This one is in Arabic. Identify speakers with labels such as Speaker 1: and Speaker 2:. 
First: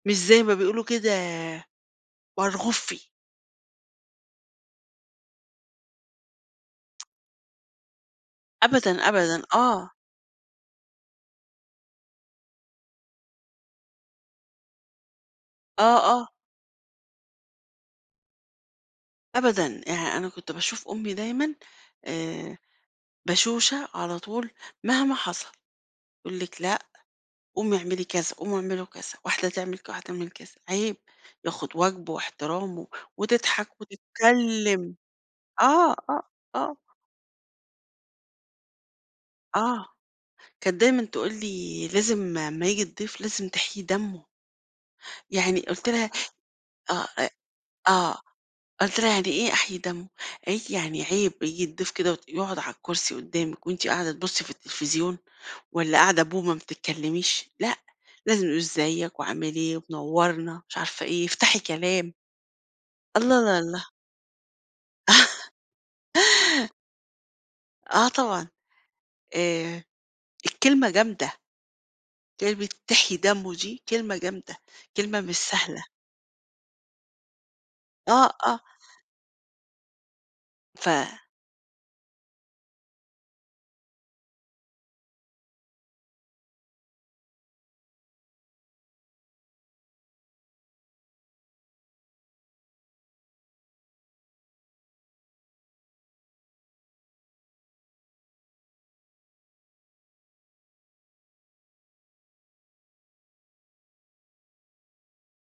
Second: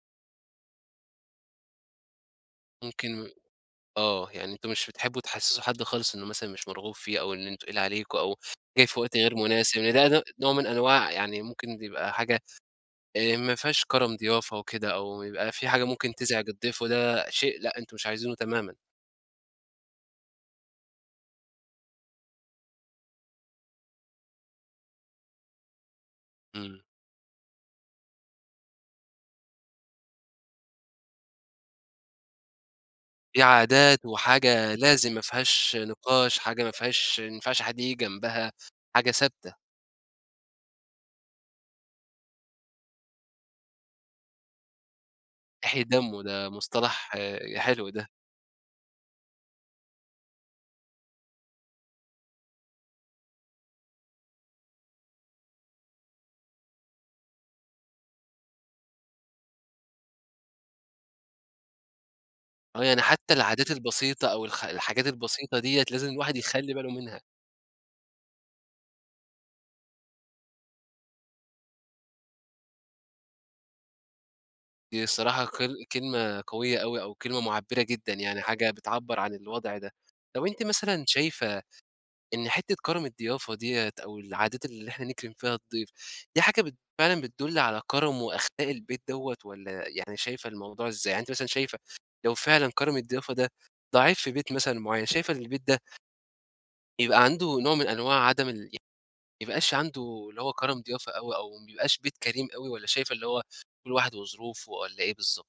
Speaker 1: مش زي ما بيقولوا كده مرغوب فيه.
Speaker 2: ممكن آه، يعني أنتم مش بتحِبُوا تحِسسُّوا حد خالص إنه مثلًا مش مرغُوب فيه، أو إنه تقِيل عليكُم، أو جاي في
Speaker 1: أبدًا
Speaker 2: وقت غير
Speaker 1: أبدًا،
Speaker 2: مناسب.
Speaker 1: آه.
Speaker 2: ده ده نوع من أنواع يعني ممكن يبقى حاجة آآ، ما فيهاش كرَم ضيافة وكده، أو يبقى في حاجة
Speaker 1: آه
Speaker 2: ممكن
Speaker 1: آه.
Speaker 2: تُزعِج الضيف، وده شيء لأ أنتُم مش عايزِينه تمامًا.
Speaker 1: أبدًا، يعني أنا كنت باشوف أمي دايمًا آآ، بشوشة على طول مهما حصَل، تقول لِك: "لأ
Speaker 2: إمم.
Speaker 1: قومي اعملي كذا، قومي اعملوا كذا، واحدة تعمَل ك واحدة تعمَل كذا. عيب، ياخُد واجبه واحترامه."
Speaker 2: دي
Speaker 1: وتضحَك
Speaker 2: عادات وحاجة
Speaker 1: وتتكلَّم.
Speaker 2: لازم، ما فيهاش
Speaker 1: آه، آه،
Speaker 2: نقاش حاجة ما
Speaker 1: آه.
Speaker 2: فيهاش ما ينفعش حد ييجي جنبها، حاجة ثابتة.
Speaker 1: آه، كانت دايمًا تقول لي: "لازم أما ييجي الضيف لازم تحييِ دمه." يعني
Speaker 2: إحييِ
Speaker 1: قُلت لها
Speaker 2: دمه، ده
Speaker 1: آه
Speaker 2: مصطلح
Speaker 1: أ
Speaker 2: حلو ده.
Speaker 1: آه قلت لها "يعني إيه أحييِ دمه؟" قالت لي: "يعني عيب ييجي الضيف كده وت يقعُد على الكرسي قدامِك، وأنتِ قاعدة تبُصِّي في التليفزيون، والّا قاعدة بومة ما بتتكلَّميش، لأ، لازم نقول إزيِّك، وعامِل إيه، ومنوِّرنا مش عارفة إيه، افتحي كلام."
Speaker 2: آه، يعني حتى العادات
Speaker 1: [unintelligible]
Speaker 2: البسيطة، أو الخ الحاجات البسيطة ديّة لازم الواحد يخلِّي باله منها.
Speaker 1: آه طبعًا، آآ، الكلمة جامدة. كلمة تحييِ دمه دي كلمة جامدة،
Speaker 2: دي
Speaker 1: كلمة مش
Speaker 2: الصراحة
Speaker 1: سهلة.
Speaker 2: كل كلمة قوية أوي، أو كلمة معبِّرة جدًا،
Speaker 1: آه
Speaker 2: يعني
Speaker 1: آه.
Speaker 2: حاجة بتعبَّر عن الوضع ده. طَب، أنتِ مثلًا
Speaker 1: ف
Speaker 2: شايفة إن حتّة كرَم الضيافة ديّة، أو العادات اللي إحنا نكرم فيها الضيف، دي حاجة بت فعلًا بتدُل على كرَم وأخلاق البيت دوّة، والّا يعني شايفة الموضوع إزاي؟ يعني أنتِ مثلًا شايفة لو فعلًا كرَم الضيافة ده ضعيف في بيت مثلًا معيَّن، شايفة إن البيت ده يبقى عنده نوع من أنواع عدم ال يبقاش عنده اللي هو كرَم ضيافة أوي، أو ما يبقاش بيت كريم أوي، والّا شايفة اللي هو كل واحد وظروفه، والّا إيه بالضبط؟